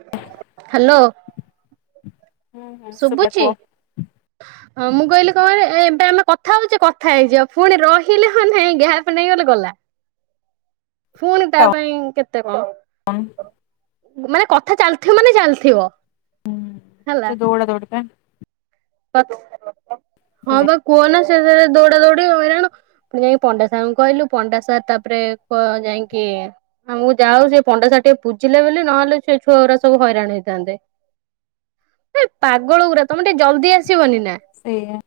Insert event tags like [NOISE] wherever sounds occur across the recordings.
ହୁଁ ହାଲୋ। ହୁଁ ଶୁଭିଲା ଶୁବୁଚି? କୁହ। ହଁ ମୁଁ କହିଲି କଣ, ଏବେ ଆମେ କଥା ହଉଚେ କଥା ହେଇଯିବା, ପୁଣି ରହିଲେ ହ ନାଇଁ ଗ୍ୟାପ ନେଇଗଲେ ଗଲା। ଫୁଣି ତାପାଇଁ କେତେ କଣ। [UNINTELLIGIBLE] ମାନେ କଥା ଚାଲିଥିବ ମାନେ, ଚାଲିଥିବ। ହୁଁ, ହେଲା। ସେ ଦୌଡ଼ ଦୌଡ଼ି ପା। ହଁ ସେଇଆ ବା କୁହ ନା, ସେ ସିଆଡେ ଦୌଡା ଦୌଡି ହଇରାଣ ପୁଣି ପଣ୍ଡା ସାର ଙ୍କୁ କହିଲୁ, ପଣ୍ଡା ସାର୍ ତାପରେ କ ଯାଇକି ଆମକୁ ଯାଉ ହଉ, ସେ ପଣ୍ଡା ସାର ଟିକେ ପୁଜିଲେ ବୋଲି, ନହେଲେ ସେ ଛୁଆଗୁରା ସବୁ ହଇରାଣ ହେଇଥାନ୍ତେ। ଏ ପାଗଳ ଗୁରା, ତମେ ଟିକେ ଜଲଦି ଆସିବନି ନା? ସେଇଆ।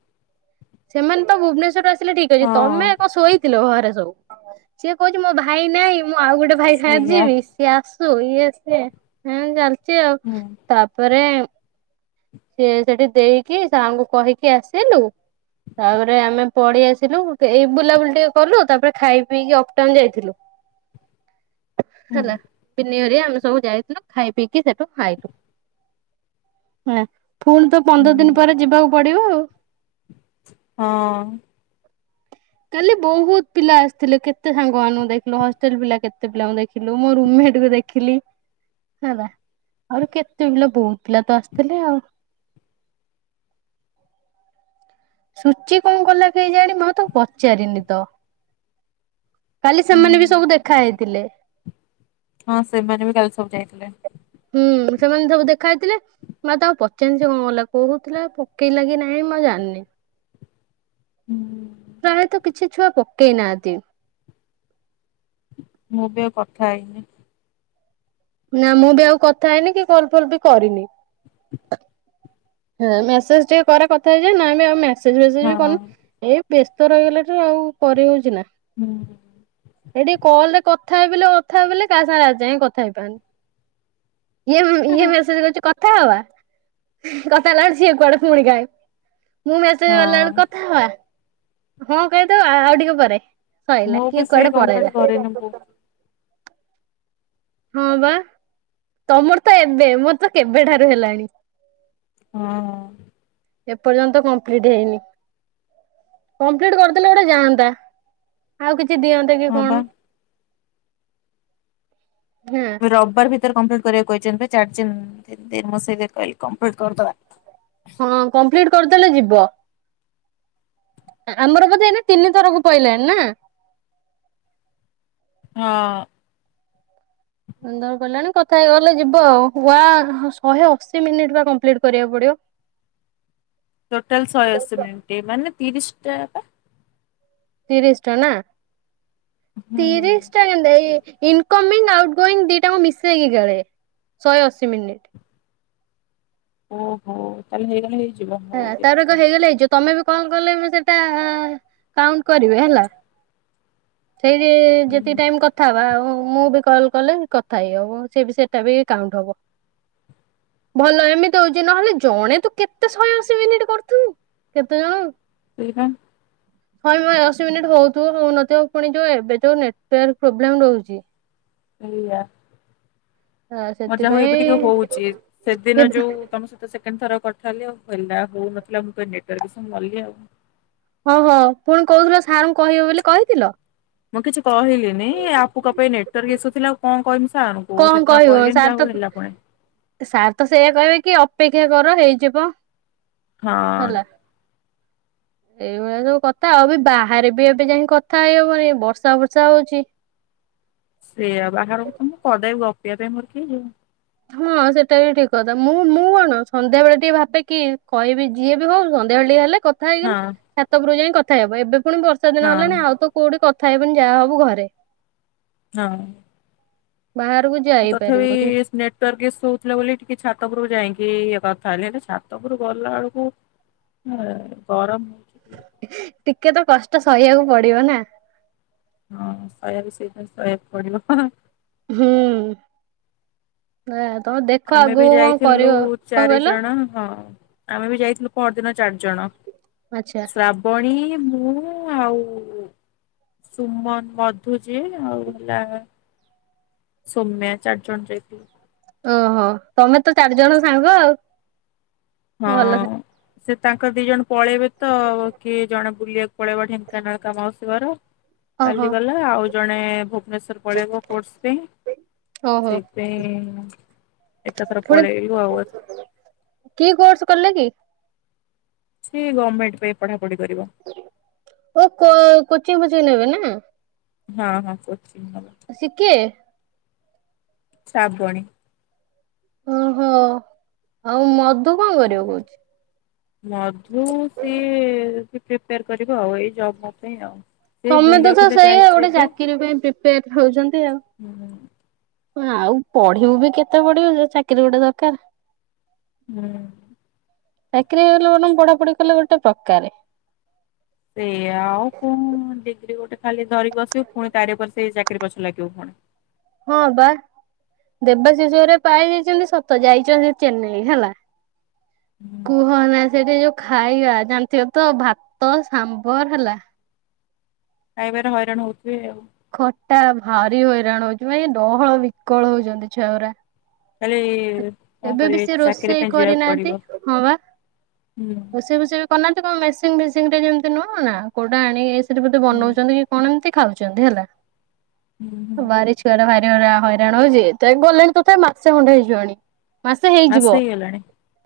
ସେମାନେ ତ ଭୁବନେଶ୍ଵର ଆସିଲେ, ଠିକ ଅଛି, ହଁ। ତମେ କ ଶୋଇଥିଲ ଘରେ ସବୁ? ସିଏ କହୁଚି ମୋ ଭାଇ ନାଇଁ, ମୁଁ ଆଉ ଗୋଟେ ଭାଇ ସାଙ୍ଗରେ ସେଇଆ ଯିବିସ୍। ସିଏ ଆସୁ, ଇଏ ସିଏ, ଏମିତି ଚାଲିଚି ଆଉ, ହୁଁ ତାପରେ ସିଏ ସେଠି ଦେଇକି, ସାର୍ ଙ୍କୁ କହିକି ଆସିଲୁ ତାପରେ ଆମେ ପଡେଇ ଆସିଲୁ, ଏଇ ବୁଲାବୁଲି ଟିକେ କଲୁ, ତାପରେ ଖାଇ ପିଇକି ଅପଟାଉନ ଯାଇଥିଲୁ। ହୁଁ ହେଲା, ତିନିଘରିଆ ଆମେ ସବୁ ଯାଇଥିଲୁ, ଖାଇ ପିଇକି ସେଠୁ ଆଇଲୁ। ନା, ଫୁଣି ତ ହୁଁ ପନ୍ଦର ହୁଁ ଦିନ ପରେ ଯିବାକୁ ପଡିବ ଆଉ। ହଁ। କାଲି ବହୁତ ପିଲା ଆସିଥିଲେ, କେତେ ସାଙ୍ଗମାନଙ୍କୁ ଦେଖିଲୁ, ହଷ୍ଟେଲ ପିଲା କେତେ ପିଲାଙ୍କୁ ଦେଖିଲୁ, ମୋ ରୁମେଟକୁ ଦେଖି ଦେଖିଲି, ହେଲା, ଆହୁରି କେତେ ପିଲା ବହୁତ ପିଲା ତ ଆସିଥିଲେ ଆଉ। ସୂଚି କଣ କଲା କେଇଜାଣି, ମୁଁ ତାକୁ ପଚାରିନି ତ। କାଲି ସେମାନେ ବି ହୁଁ ସବୁ ଦେଖା ହେଇଥିଲେ। ହଁ, ସେମାନେ ବି କାଲି ସବୁ ଯାଇଥିଲେ। ହୁଁ, ସେମାନେ ସବୁ ଦେଖା ହେଇଥିଲେ। ମୁଁ ଆଉ ତାକୁ ପଚାରିନି, ସେ କଣ କଲା, କହୁଥିଲା ପକେଇଲା କିି ନାହିଁ, ମୁଁ ଆଉ ଜାଣିନି। ହୁଁ। ପ୍ରାୟତଃ କିଛି ଛୁଆ ପକେଇ ନାଆନ୍ତି। ମୁଁ ବି ଆଉ କଥା ହେଇନି। ନା ମୁଁ ବି ଆଉ କଥା ହେଇନି କି କଲ ଫଲ ବି କରିନି। ମେସେଜ ଟିକେ କରେ କଥା ହେଇଯାଏ ନନେ ଆଉ ମେସେଜ ହଁ ଫେସେଜ ବି କନି। ଏଇ ବ୍ୟସ୍ତ ରହିଗଲା ଠୁ ଆଉ କରି ହଉଚି ନା। ହୁଁ। ଏ ଟିକେ କଲ ରେ କଥା ହେଇ ବଲେ କଥା ହେଇ ବୋଲି କା ସାଙ୍ଗରେ ଆଜ ଯାଏଁ କଥା ହେଇପାରନି। ଇଏ ଇଏ ମେସେଜ କରୁଚି କଥା ହବା କଥା ହେଲାଳୁ ସିଏ କୁଆଡେ ପୁଣି ଗାଏପ। ମୁଁ ମେସେଜ କଲା ବେଳକୁ ହଁ କଥା ହବା ହଁ କହିଦବ ଆଉ ଟିକେ ପରେ। ସଇଲା ମୁଁ ବି କିଏ ସେଇ କୁଆଡେ କମ୍ପ୍ଲିଟ ପରେଇଲା କରିନି ବୋ ହଁ ବା ତମର ତ ଏବେ ମୋର ତ କେବେଠାରୁ ହେଲାଣି। ହଁ। ଏପର୍ଯ୍ୟନ୍ତ କମ୍ପ୍ଲିଟ ହେଇନି। କମ୍ପ୍ଲିଟ କରିଦେଲେ ଗୋଟେ ଜାଣନ୍ତା ଆଉ କିଛି ଦିଅନ୍ତେ କି ହଁ ବା କଣ। ହୁଁ। ରବିବାର ଭିତରେ କମ୍ପ୍ଲିଟ୍ କରିବାକୁ କହିଛନ୍ତି ଚାରି ଦିନ ଦ ଦିନସ କହିଲେ କମ୍ପ୍ଲିଟ୍ କରିଦେବା। ହଁ କମ୍ପ୍ଲିଟ କରିଦେଲେ ଯିବ। ଆମର ବୋଧେ ଏଇ ନା ତିନିଥରକୁ ପଇଲାଣି ନା। ହଁ। ବନ୍ଦର ଗଲାଣି କଥା ହେଇ ଗଲେ ଯିବ ଆଉ ଆ ଶହେ ଅଶୀ ମିନିଟ ବା କମ୍ପ୍ଲିଟ କରିବାକୁ ପଡିବ। ଟୋଟାଲ ଶହେଅଶି ମିଣ୍ଟ ମାନେ ତିରିଶ ଟା ବା। ତିରିଶ ଟା ନା? ହୁଁ ତିରିଶ ଟା କେମତି ଏଇ ଇନକମିଙ୍ଗ ଆଉଟ ଗୋଇଂଗ ଦିଟା କ ମିଶେଇକି ଗଳେ ଶହେ ଅଶୀ ମିନିଟ। ଓହୋ ତାହେଲେ ହେଇଗଲେ ହେଇଯିବ ହଉ ହେଲା ତାର ଦେଖିବା। ଏକ ହେଇଗଲେ ହେଇଯିବ। ତମେ ବି କଲ କଲେ ମୁ ସେଇଟା କାଉଣ୍ଟ କରିବେ ହେଲା। ସେଇଠି ଯେତିକି ହୁଁ ଟାଇମ୍ କ ଥା ହେବା ଆଉ ମୁଁ ବି କଲ୍ କଲେ କଥା ହେଇ ହବ ସିଏବି ସେଟା ବି କାଉଣ୍ଟ ହବ। ଭଲ ଏମିତି ହଉଚି ନହେଲେ ଜଣେ ତୁ କେତେ କେତେ ଶହେ ଅଶୀ ମିନିଟ୍ କରୁଥିବୁ କେତେ ଜଣ ସେଇପା। ଶହେ ଅଶୀ ମିନିଟ୍ ହଉଥିବ ହଉନଥିବ ପୁଣି ଯୋଉ ଏବେ ଯୋଉ ନେଟୱାର୍କ ପ୍ରୋବ୍ଲେମ ରହୁଚି। ସେଇଆ। ଆ ମଜା ହଉ ସେଥିପାଇଁ ଏବେ ଟିକେ ହଉଚି। ସେଦିନ ଏବେ ଯୋଉ ତମ ସହିତ ସେକେଣ୍ଡ ଥର କଥା ହେଲି ଆଉ ହେଲା ହଉନଥିଲା ମୁଁ କହିଲି ନେଟୱାର୍କ [UNINTELLIGIBLE] ସବୁ [UNINTELLIGIBLE] ଆଉ। ହଁ ହୋ ପୁଣି କହୁଥିଲ ସାର୍ଙ୍କୁ କହିବ ବୋଲି କହିଥିଲ। ମୁଁ କିଛି କହିଲିିନି [UNINTELLIGIBLE] ପାଇଁ ନେଟୱାର୍କ ଇସୁଥିଲା ଆଉ କଣ କହମି ସାର୍ ଙ୍କୁ। ମୁଁ କଣ ସେଥିପାଇ କହିବ କହିଲିନି ସାର୍ ଯାହା ତ ହଉ ହେଲା ପୁଣି। ସାର୍ ତ ସେଇୟା କହିବେ କି ଅପେକ୍ଷା କର ହେଇଯିବ ହଁ ହେଲା। ଏଇଭଳିଆ ସବୁ କଥା ଆଉ ବି ବାହାରେ ବି ଏବେ ଯାଇକି କଥା ହେଇ ହବନି ବର୍ଷା ବର୍ଷା ହଉଚି ସେଇଆ ବାହାରକୁ ତ ମୁଁ କଦାପି ଗପିବା ପାଇଁ ମୋର କିଏ ଯିବ। ହଁ ସେଟା ବି ଠିକ୍ କଥା ମୁଁ ମୁଁ କଣ ସନ୍ଧ୍ୟା ବେଳେ ଟିକେ ଭାବେ କି କହିବି ଯିଏ ବି ହଉ ସନ୍ଧ୍ୟାବେଳେ ଟିକେ ହେଲେ କ କଥା ହେଇଗଲ ଛାତ ଉପରକୁ ଯାଇଁ କଥା ହେବ ଏବେ ପୁଣି ବର୍ଷା ହଁ ଦିନ ହେଲାଣି ଆଉ ତ କୋଉଠି କଥା ହେବିନି ଯାହା ହବୁ ଘରେ। ହଁ। ବାହାରୁକୁ ମୁଁ ତଥାବି [UNINTELLIGIBLE] ନେଟୱର୍କ ଇସୁ ହଉଥିଲା ବୋଲି ଟିକେ ଛାତ ଉପୁରୁକୁ ଯାଇଁଙ୍କି ଇଏ କଥା ହେଲି ହେଲେ ଛାତ ଉପର ଗଲାଆଳକୁ [UNINTELLIGIBLE] ଗରମ ହ ଟିକେ ତ କଷ୍ଟ ସହିଆକୁ ପଡିବ ନା? ହଁ ସହିଆକୁ ସେଇଥିପାଇଁ ସହିଆକୁ ପଡିବ ହଁ ହଁ ହୁଁ [UNINTELLIGIBLE] ତମେ ଦେଖ ଆଗୁକୁ କଣ କରିବ କଣ କହିଲ? ଆଁ ହଁ। ଆମେ ବି ଯାଇଥିଲୁ ପଅରଦିନ ଚାରି ଜଣ। ଆଚ୍ଛା। ଶ୍ରାବଣୀ, ମୁଁ ଆଉ ସୁମନ, ମଧୁ ଯେ ଆଉ ହେଲା ସୋମ୍ୟା ଚାରି ଜଣ ଯାଇଥିଲୁ। ଓ ହ ତମେ ତ ଚାରିଜଣ ସାଙ୍ଗ ଆଉ। ଭଲ ହଁ। ସେ ତାଙ୍କ ଦି ଜଣ ପଳେଇବେ ତ କିଏ ଜଣେ ବୁଲିଆକୁ ପଳେଇବ ଢେଙ୍କାନାଳ ତା ମାଉସୀ ଘର ଓହୋ କାଲି ଗଲା ଆଉ ଜଣେ ଭୁବନେଶ୍ଵର ପଳେଇବ କୋର୍ସ ପାଇଁ ଓହୋ ସେଇଥିପାଇଁ ଏକାଥର ପୁଣି ପଳେଇଲୁ ଆଉ କି କୋର୍ସ କଲେ କି? ସିଏ ଗମେଣ୍ଟ ପାଇଁ ପଢାପଢି କରିବ। ଓ କୋ କୋଚିଙ୍ଗ ଫୋଚିଂ ନେବେ ନା? ହଁ ହଁ କୋଚିଂ ନବ। ଅ ସିଏ କିଏ? ଶ୍ରାବଣୀ। ଓ ହ ଆଉ ମଧୁ କଣ କରିବ କଉଛି? ମଧୁ ସିଏ ପ୍ରିପେୟାର କରିବ ଆଉ ଏଇ ଜବ୍ ମବ୍ ପାଇଁ ଆଉ। ସେ ସମେତେ ବୁଲିବାକୁ ତ ହେଲେ ସେଇଆ ଯାଇଛି ଗୋଟେ ଏବେ ଚାକିରି ପାଇଁ ପ୍ରିପେୟାର ହଉଛନ୍ତି ଆଉ। ହୁଁ ଆଉ ପଢିବୁ ବି କେତେ ପଢିବୁ ଯେ ଚାକିରି ଗୋଟେ ଦରକାର। ହୁଁ। ଚାକିରି ହେଇଗଲେ ବରଂ ପଢାପଢି କଲେ ଗୋଟେ ପ୍ରକାରେ। ସେୟା ଆଉ କଣ ଡିଗ୍ରୀ ଗୋଟେ ଖାଲି ଧରିକି ବସିବୁ ଫୁଣି ତାରି ଉପରେ ସେଇ ଚାକିରି ପଛ ଲାଗିବୁ ପୁଣି। ହଁ ବା। ଦେବାଶିଶରେ ପାଇ ଯାଇଛନ୍ତି ସତ ଯାଇଛନ୍ତି ଚେନ୍ନାଇ ହେଲା ହୁଁ କୁହ ନା ସେଇଠି ଯୋଉ ଖାଇବା ଜାଣିଥିବ ତ ଭାତ ସାମ୍ବର ହେଲା। ଖାଇବାରେ ହଇରାଣ ହଉଥିବେ ଆଉ। ଖଟା ଭାରି ହଇରାଣ ହଉଛି [UNINTELLIGIBLE] ଡହଳ ବିକଳ ହଉଛନ୍ତି ଛୁଆଗୁରା। ଖାଲି କଣ ଏବେ ବି କରିବେ ସେ ଚାକିରି ରୋଷେଇ ପାଇଁ ଯିବାକୁ କରିନାହାନ୍ତି ପଡିବ ହଁ ବା ହୁଁ ରୋଷେଇ ବୋଷେଇ କନା [UNINTELLIGIBLE] କଣ ମେସିନ ଫେସିନରେ ଯେମତି ନୁହଁ ନା କୋଉଟା ଆଣି ଏ ସେଠି ବୋଧେ ହୁଁ ବନଉଛନ୍ତି କି କଣ ଏମତି ଖାଉଛନ୍ତି ହେଲା। ହୁଁ। ହୁଁ ବାରି ଛୁଆଟା ଭାରି [UNINTELLIGIBLE] ହଇରାଣ ହଉଛି ତ ଗଲେଣି ତଥାପି ମାସେ ଖଣ୍ଡେ ହେଇଯିବଣି। ମାସେ ହେଇଯିବ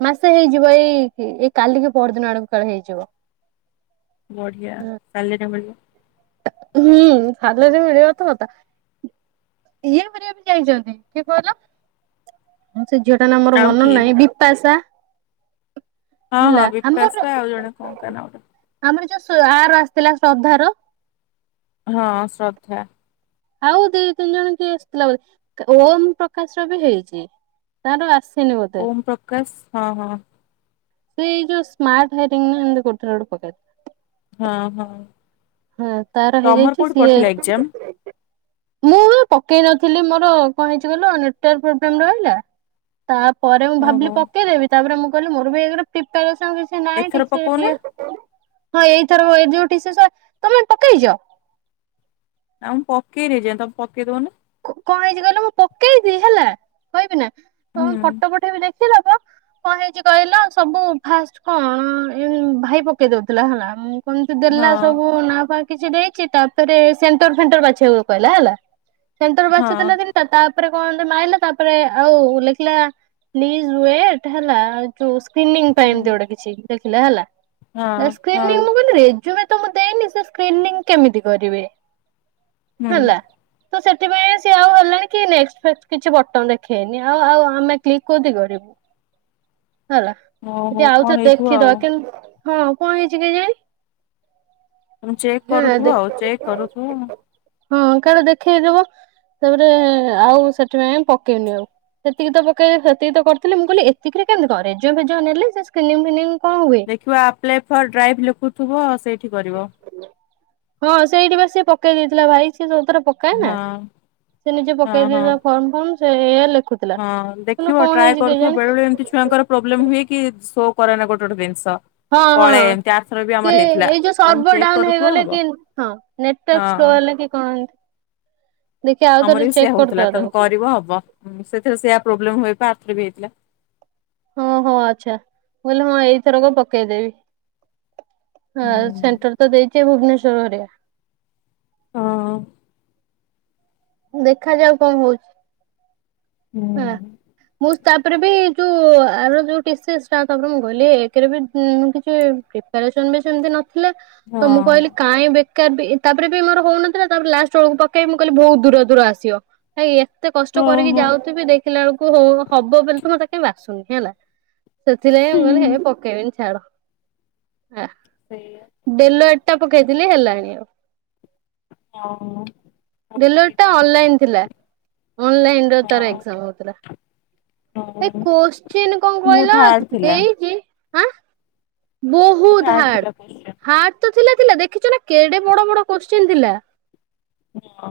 ମାସ ହେଇଯିବ ଏଇ ଏଇ କାଲି କି ପହର ଦିନ ଆଡକୁ କାଳେ ହେଇଯିବ। ବଢିଆ ସାଲେରି ‌ମିଳିବ। ହୁଁ ସାଲେରି ମିଳିବ ତ କଥା। ଇଏ ଘରିକା ବି ଯାଇଛନ୍ତି କିଏ କହିଲ। ସେଇ ଝିଅଟା ନା ମୋର ଆଉ ମନ କିଏ ନାହିଁ ବିପାସା। ହଁ ହେଲା ହଁ ଆମର ବିପାଶା ଆଉ ଜଣେ କଣ ତ ନା ଗୋଟା। ଆମର ଯୋଉ ସ୍ଵା ଆର ଆସିଥିଲା ଶ୍ରଦ୍ଧାର। ହଁ ଶ୍ରଦ୍ଧା। ଆଉ ଦୁଇ ତିନି ଜଣ କିଏ ଆସିଥିଲା ବୋଧେ ଓମ୍ ପ୍ରକାଶ ର ବି ହେଇଛି। ତାର ଆସିନି ବୋଧେ। କାଶ ହଁ ହଁ। ସେ ଏଇ ଯୋଉ ସ୍ମାର୍ଟ ହାଇରିଙ୍ଗ ନା ଏମିତି କୋଉଥେରେ ଗୋଟ ପକାଏ। ହଁ ହଁ। ହଁ ତାର ତମର ହେଇଯାଇଛି କୋଉଠି ସିଏ। ପଡିଥିଲା ଏକ୍ଜାମ ମୁଁ ବି ପକେଇ ନଥିଲି ମୋର କଁ ହେଇଛି କହିଲୁ ଆଉ ନେଟୱାର୍କ ପ୍ରୋବ୍ଲେମ ରହିଲା। ତାପରେ ମୁଁ ଭାବିଲି ଓହୋ ପକେଇଦବି ତାପରେ ମୁଁ କହିଲି ମୋରବି ଏକ ରେ ପ୍ରିପେୟାରେସନ‌ କିଛି। ନାଇଁ ଏଥର କିଛି ପକଉନା ଏଇ ହଁ ଏଇଥର ଏଇ ଯୋଉ ଟି ସି ଏସ୍ ତମେ ପକେଇଛ। ଆଉ ମୁଁ ପକେଇ ଦେଇଛି ତମେ ପକେଇ ଦଉନ। କ କଁ ହେଇଛି କହିଲ ମୁଁ ପକେଇଛିି ହେଲା କହିବି ନା ତମ ହୁଁ ଫଟୋ ପଠେଇବି ଦେଖିଦବ। କଁ ହେଇଛି କହିଲ ସବୁ ଫାଷ୍ଟ କଁ ଏମ୍ ଭାଇ ପକେଇ ଦଉଥିଲା ହେଲା। କଁ ଏମିତି ଦେଲା ହଁ ସବୁ ନାଁ ଫା କିଛି ଦେଇଛି ତାପରେ ସେଣ୍ଟର ଫେଣ୍ଟର ବାଛିବାକୁ କହିଲା ହେଲା। ସେଣ୍ଟରରୁ ହଁ ବାଛୁଥିଲା ତାରେ ତା ତାପରେ କଁ ହେଲା ମାଇଲା ତାପରେ ଆଉ ଲେଖିଲା ପ୍ଲିଜ ୱେଟ୍‌ହେଲା। ଯୋଉ ସ୍କ୍ରିଲିଙ୍ଗ ଟା ହୁଁ ଏମିତି ଗୋଟେ କିଛି ଦେଖିଲା ହେଲା ହଁ ଯୋଉ ହଁ ସ୍କ୍ରିଲିଙ୍ଗ ମୁଁ କହିଲି ରେ ସେଗୁଡା ତ ମୁଁ ଦେଇନି ସ୍କ୍ରିଲିନିଂ କେମିତି କରିବେ ହୁଁ ହେଲା। ତ ସେଥିପାଇଁ। ତ ସିଏ ଆଉ ହେଲାଣି କି ନେଷ୍ଟ ଫେଷ୍ଟ କିଛି ବଟମ ଦେଖେଇନି ଆଉ ଆଉ ଆମେ କ୍ଲିକ୍ କୋଉଠି କରିବୁ। ହେଲା ଓହୋ ଯଦି କଣ ଆଉଥରେ ହେଇଥିବ ଆଉ ଦେଖିଦବା କେମ ହଁ କଣ ହେଇଛି କେଯାଣି। ତମେ ଚେକ୍ ହୁଁ କରୁଥିବ ଆଉ ଚେକ୍ କରୁଥିବ କାଳେ ଦେଖେଇଦବ। ତାପରେ ଆଉ ସେଥିପାଇଁ ପକେଇନି ଆଉ। ସେତିକି ତ ପକେଇ ସେତିକି ତ କରିଥିଲେ ମୁଁ କିଇଲି ଏତିକି କେମତି କଁ ରେଜଲ୍ଟ ଫେଜଲ୍ଟ ନେଲେ ସେ ସ୍କ୍ରିନିଂ ଫିନିଙ୍ଗ କଣ ହୁଏ। ଦେଖିବ ଆପ୍ଲାଏ ଫର୍ ଡ୍ରାଇଭ୍ ଲେଖୁଥିବ ସେଇଠି କରିବ। ହଁ ସେଇଠି ବା ସିଏ ପକେଇ ଦେଇଥିଲା ଭାଇ ସିଏ ସବୁତାର ପ କାଏ ନା ହଁ ସେ ନିଜେ ହଁ ପକେଇ ହଁ ଦେଇ ଫର୍ମ ଫମ ସେ ଏୟା ଲେଖୁ। ହଁ ଦେଖିବ ଟ୍ରାଏ କରୁଥିବ ବେଳେ ବେଳେ ଏମିତି ଛୁଆଙ୍କର ପ୍ରୋବ୍ଲେମ ହୁଏ କି ସୋ କରେନ ଗୋଟେ ଗୋଟେ ଜିନିଷ। ହଁ ହଁ ପଳାଏ ଏମିତି ଆରଥର ବି କି ଆମର ହେଇଥିଲା ଏଇ ଯୋଉ ତମେ ସର୍ଭର ଚେକ୍ ଡାଉନ କରୁଥିବ ହେଇଗଲେ ହବ କି ହଁ। ନେଟୱାର୍କ ସ୍ଲୋ ହଁ। ହେଲେ କି କଣ ଏମିତି। ଦେଖିଆ ଆଉ ଥରେ ଆମର ବି ଚେକ୍ ସେୟଆ ହଉଥିଲା କରିଦବା ତମେ ତାକୁ କରିବ ହବ ସେଥିରେ ସେଇଆ ପ୍ରୋବ୍ଲେମ ହୁଏ ପା ଆରଥର ବି ହେଇଥିଲା। ହଁ ହଁ ଆଚ୍ଛା। ମୁଁ କହିଲି ମୁଁ ଏଇ ଥରକ ପକେଇଦେବି। ଆ ସେଣ୍ଟର ତ ଦେଇଥିବେ ଭୁବନେଶ୍ୱର ଘରିକା। ହଁ। ଦେଖାଯାଉ କଁ ହଉଛି। ହେଲା। ହୁଁ। ମୁଁ ତାପରେ ବି ଯୋଉ ଆର ଯୋଉ ଟି ସି ଏସ୍ ଟା ତାପରେ ମୁଁ କହିଲି ଏକରେ ବି ମୁଁ କିଛି ପ୍ରି ତା ରିଟନ ବି ସେମିତି ନଥିଲା ତ ମୁଁ ହଁ। କହିଲି କାଇଁ ବେକାର ବି ତାପରେ ବି ମୋର ହଉନଥିଲା ତାପରେ ଲାଷ୍ଟ ବେଳକୁ ପକେଇି ମୁଁ କହିଲି ବହୁତ ଦୂର ଦୂର ଆସିବ। ଭାଇ ଏତେ କଷ୍ଟ କରିକି ଓହୋ ହୁଁ। ଯାଉଥିବି ଦେଖିଲା ବେଳକୁ ହୋ ହବ ବୋଲି ତ ମତେ କାହିଁ ବାସୁନି ହେଲା। ସେଥିଲାଗି ମୁଁ କହିଲେ ହେ ପକେଇବିନି ଛାଡ। ହାଁ। ସେଇଆ। ଡେଲଏଟା ପକେଇଥିଲି ହେଲାଣି ଆଉ। ହଁ ଡେଲଏଟା ଅନଲାଇନ ଥିଲା ଅନଲାଇନର ତାର ହଁ ଏକ୍ଜାମ ହେଉଥିଲା। ଏ ହଁ କୋଶ୍ଚିିନ କଣ ମୁଁ କହିଲ ଥାର୍ଡ ଥିଲା ଦେଇଛି। ହଆଁ? ବହୁତ ଥାର୍ଡ ହାର୍ଡ। ଥିଲା କୋଶ୍ଚିନ୍। ହାର୍ଡ ତ ଥିଲା ଥିଲା ଦେଖିଛୁ ନା କେଡେ ବଡ ବଡ କୋଶ୍ଚିନ୍ ଥିଲା? ହଁ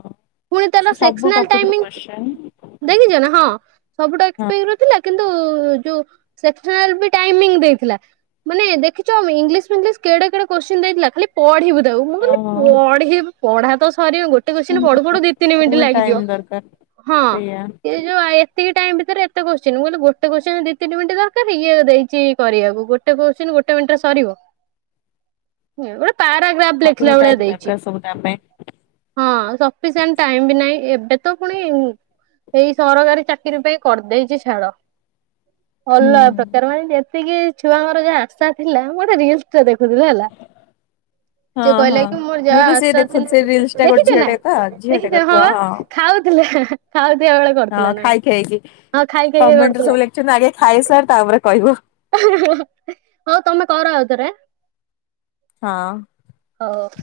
ପୁଣି ତାର ସେ ସବୁ ସେକ୍ସନାଲ ଟପିକରୁ ଟାଇମିଂ କୋଶ୍ଚିନ୍। ଦେଖିଛ ନା ହଁ। ସବୁଠୁ ହଁ। [UNINTELLIGIBLE] ଥିଲା କିନ୍ତୁ ଯୋଉ ସେକ୍ସନାଲ ବି ଟାଇମୀଙ୍ଗ ଦେଇଥିଲା। ମାନେ ଦେଖିଛ ଇଂଲିଶ ଫିଙ୍ଗଲିଶ କେଡେ କେଡେ କୋସଚୀନ ଦେଇଥିଲା ଖାଲି? ପଢିବୁ ତାକୁ ମୁଁ କହିଲି ଓହୋ। ପଢି ପଢା ତ ସରିିବ ଗୋଟେ କ ପଢ଼ୁ ପଢ଼ୁ ଦି ତିନି ମିନିଟ ଫୁଲ୍ ଲାଗିଯିବ ଟାଇମ୍ ଦରକାର ହଁ। ସେଇଆ ଯୋଉ ଏତିକି ଟାଇମ ଭିତରେ ଏତେ କୋଶ୍ଚିନ୍ କହିଲେ ଗୋଟେ କୋଶ୍ଚି ଦି ତିନି ମିନିଟ ଦରକାର ଇଏ ଦେଇଛି କରିବାକୁ ଗୋଟେ। ଗୋଟେ କୋଶ୍ଚିନ୍ ଗୋଟେ ମିନିଟରେ ସରିବ ମୋର ପାରାଗ୍ରାଫ ଲେଖିଲା ଅଧିକ ଭେଳିଆ ଟାଇମ୍ ଦେଇଛି ଦରକାର ସବୁ ତା ପାଇଁ। ହଁ ସ ସଫିସେଣ୍ଟ ଟାଇମ ବି ନାହିଁ ଏବେ ତ ପୁଣି ଏଇ ସରକାରୀ ଚାକିରି ପାଇଁ କରିଦେଇଛି ଛାଡ ହୁଁ ଅଲଗା ପ୍ରକାର ମାନେ ଯେ ସେତିକି ଛୁଆଙ୍କର ଯାହା ଆଶା ଥିଲା। ମୁଁ ଗୋଟେ ରିଲସ୍ ଟେ ଦେଖୁଥିଲି ହେଲା। ସେ ହଁ କହିଲା ହଁ କି ମୋର ମୁଁ ଯାହା ବି ସେଇ ଆସା ଦେଖୁଛି ସେ ରିଲସ୍ ଥିଲା ଟା ଗୋଟେ ଦେଖିଛ ନାଁ ଝିଅଟେ ତ ଝିଅଟେ ଦେଖିଚ ହଁ କରିଥିବ ଵା ଖାଉଥିଲା ଖାଉଥିବା ବେଳେ ହଁ କରିଥିଲା ନା ଖାଇ ଆଉ। ଖାଇକି ହଁ ଖାଇ ଖାଇକି କମେଣ୍ଟରେ କରିଥିଲା। [INAUDIBLE] ଆଗେ ଖାଇ ସାର୍ ତାପରେ କହିବୁ। [INAUDIBLE] ହଁ ତମେ କର ଆଉଥରେ। ହଁ। ଓ ହୋ।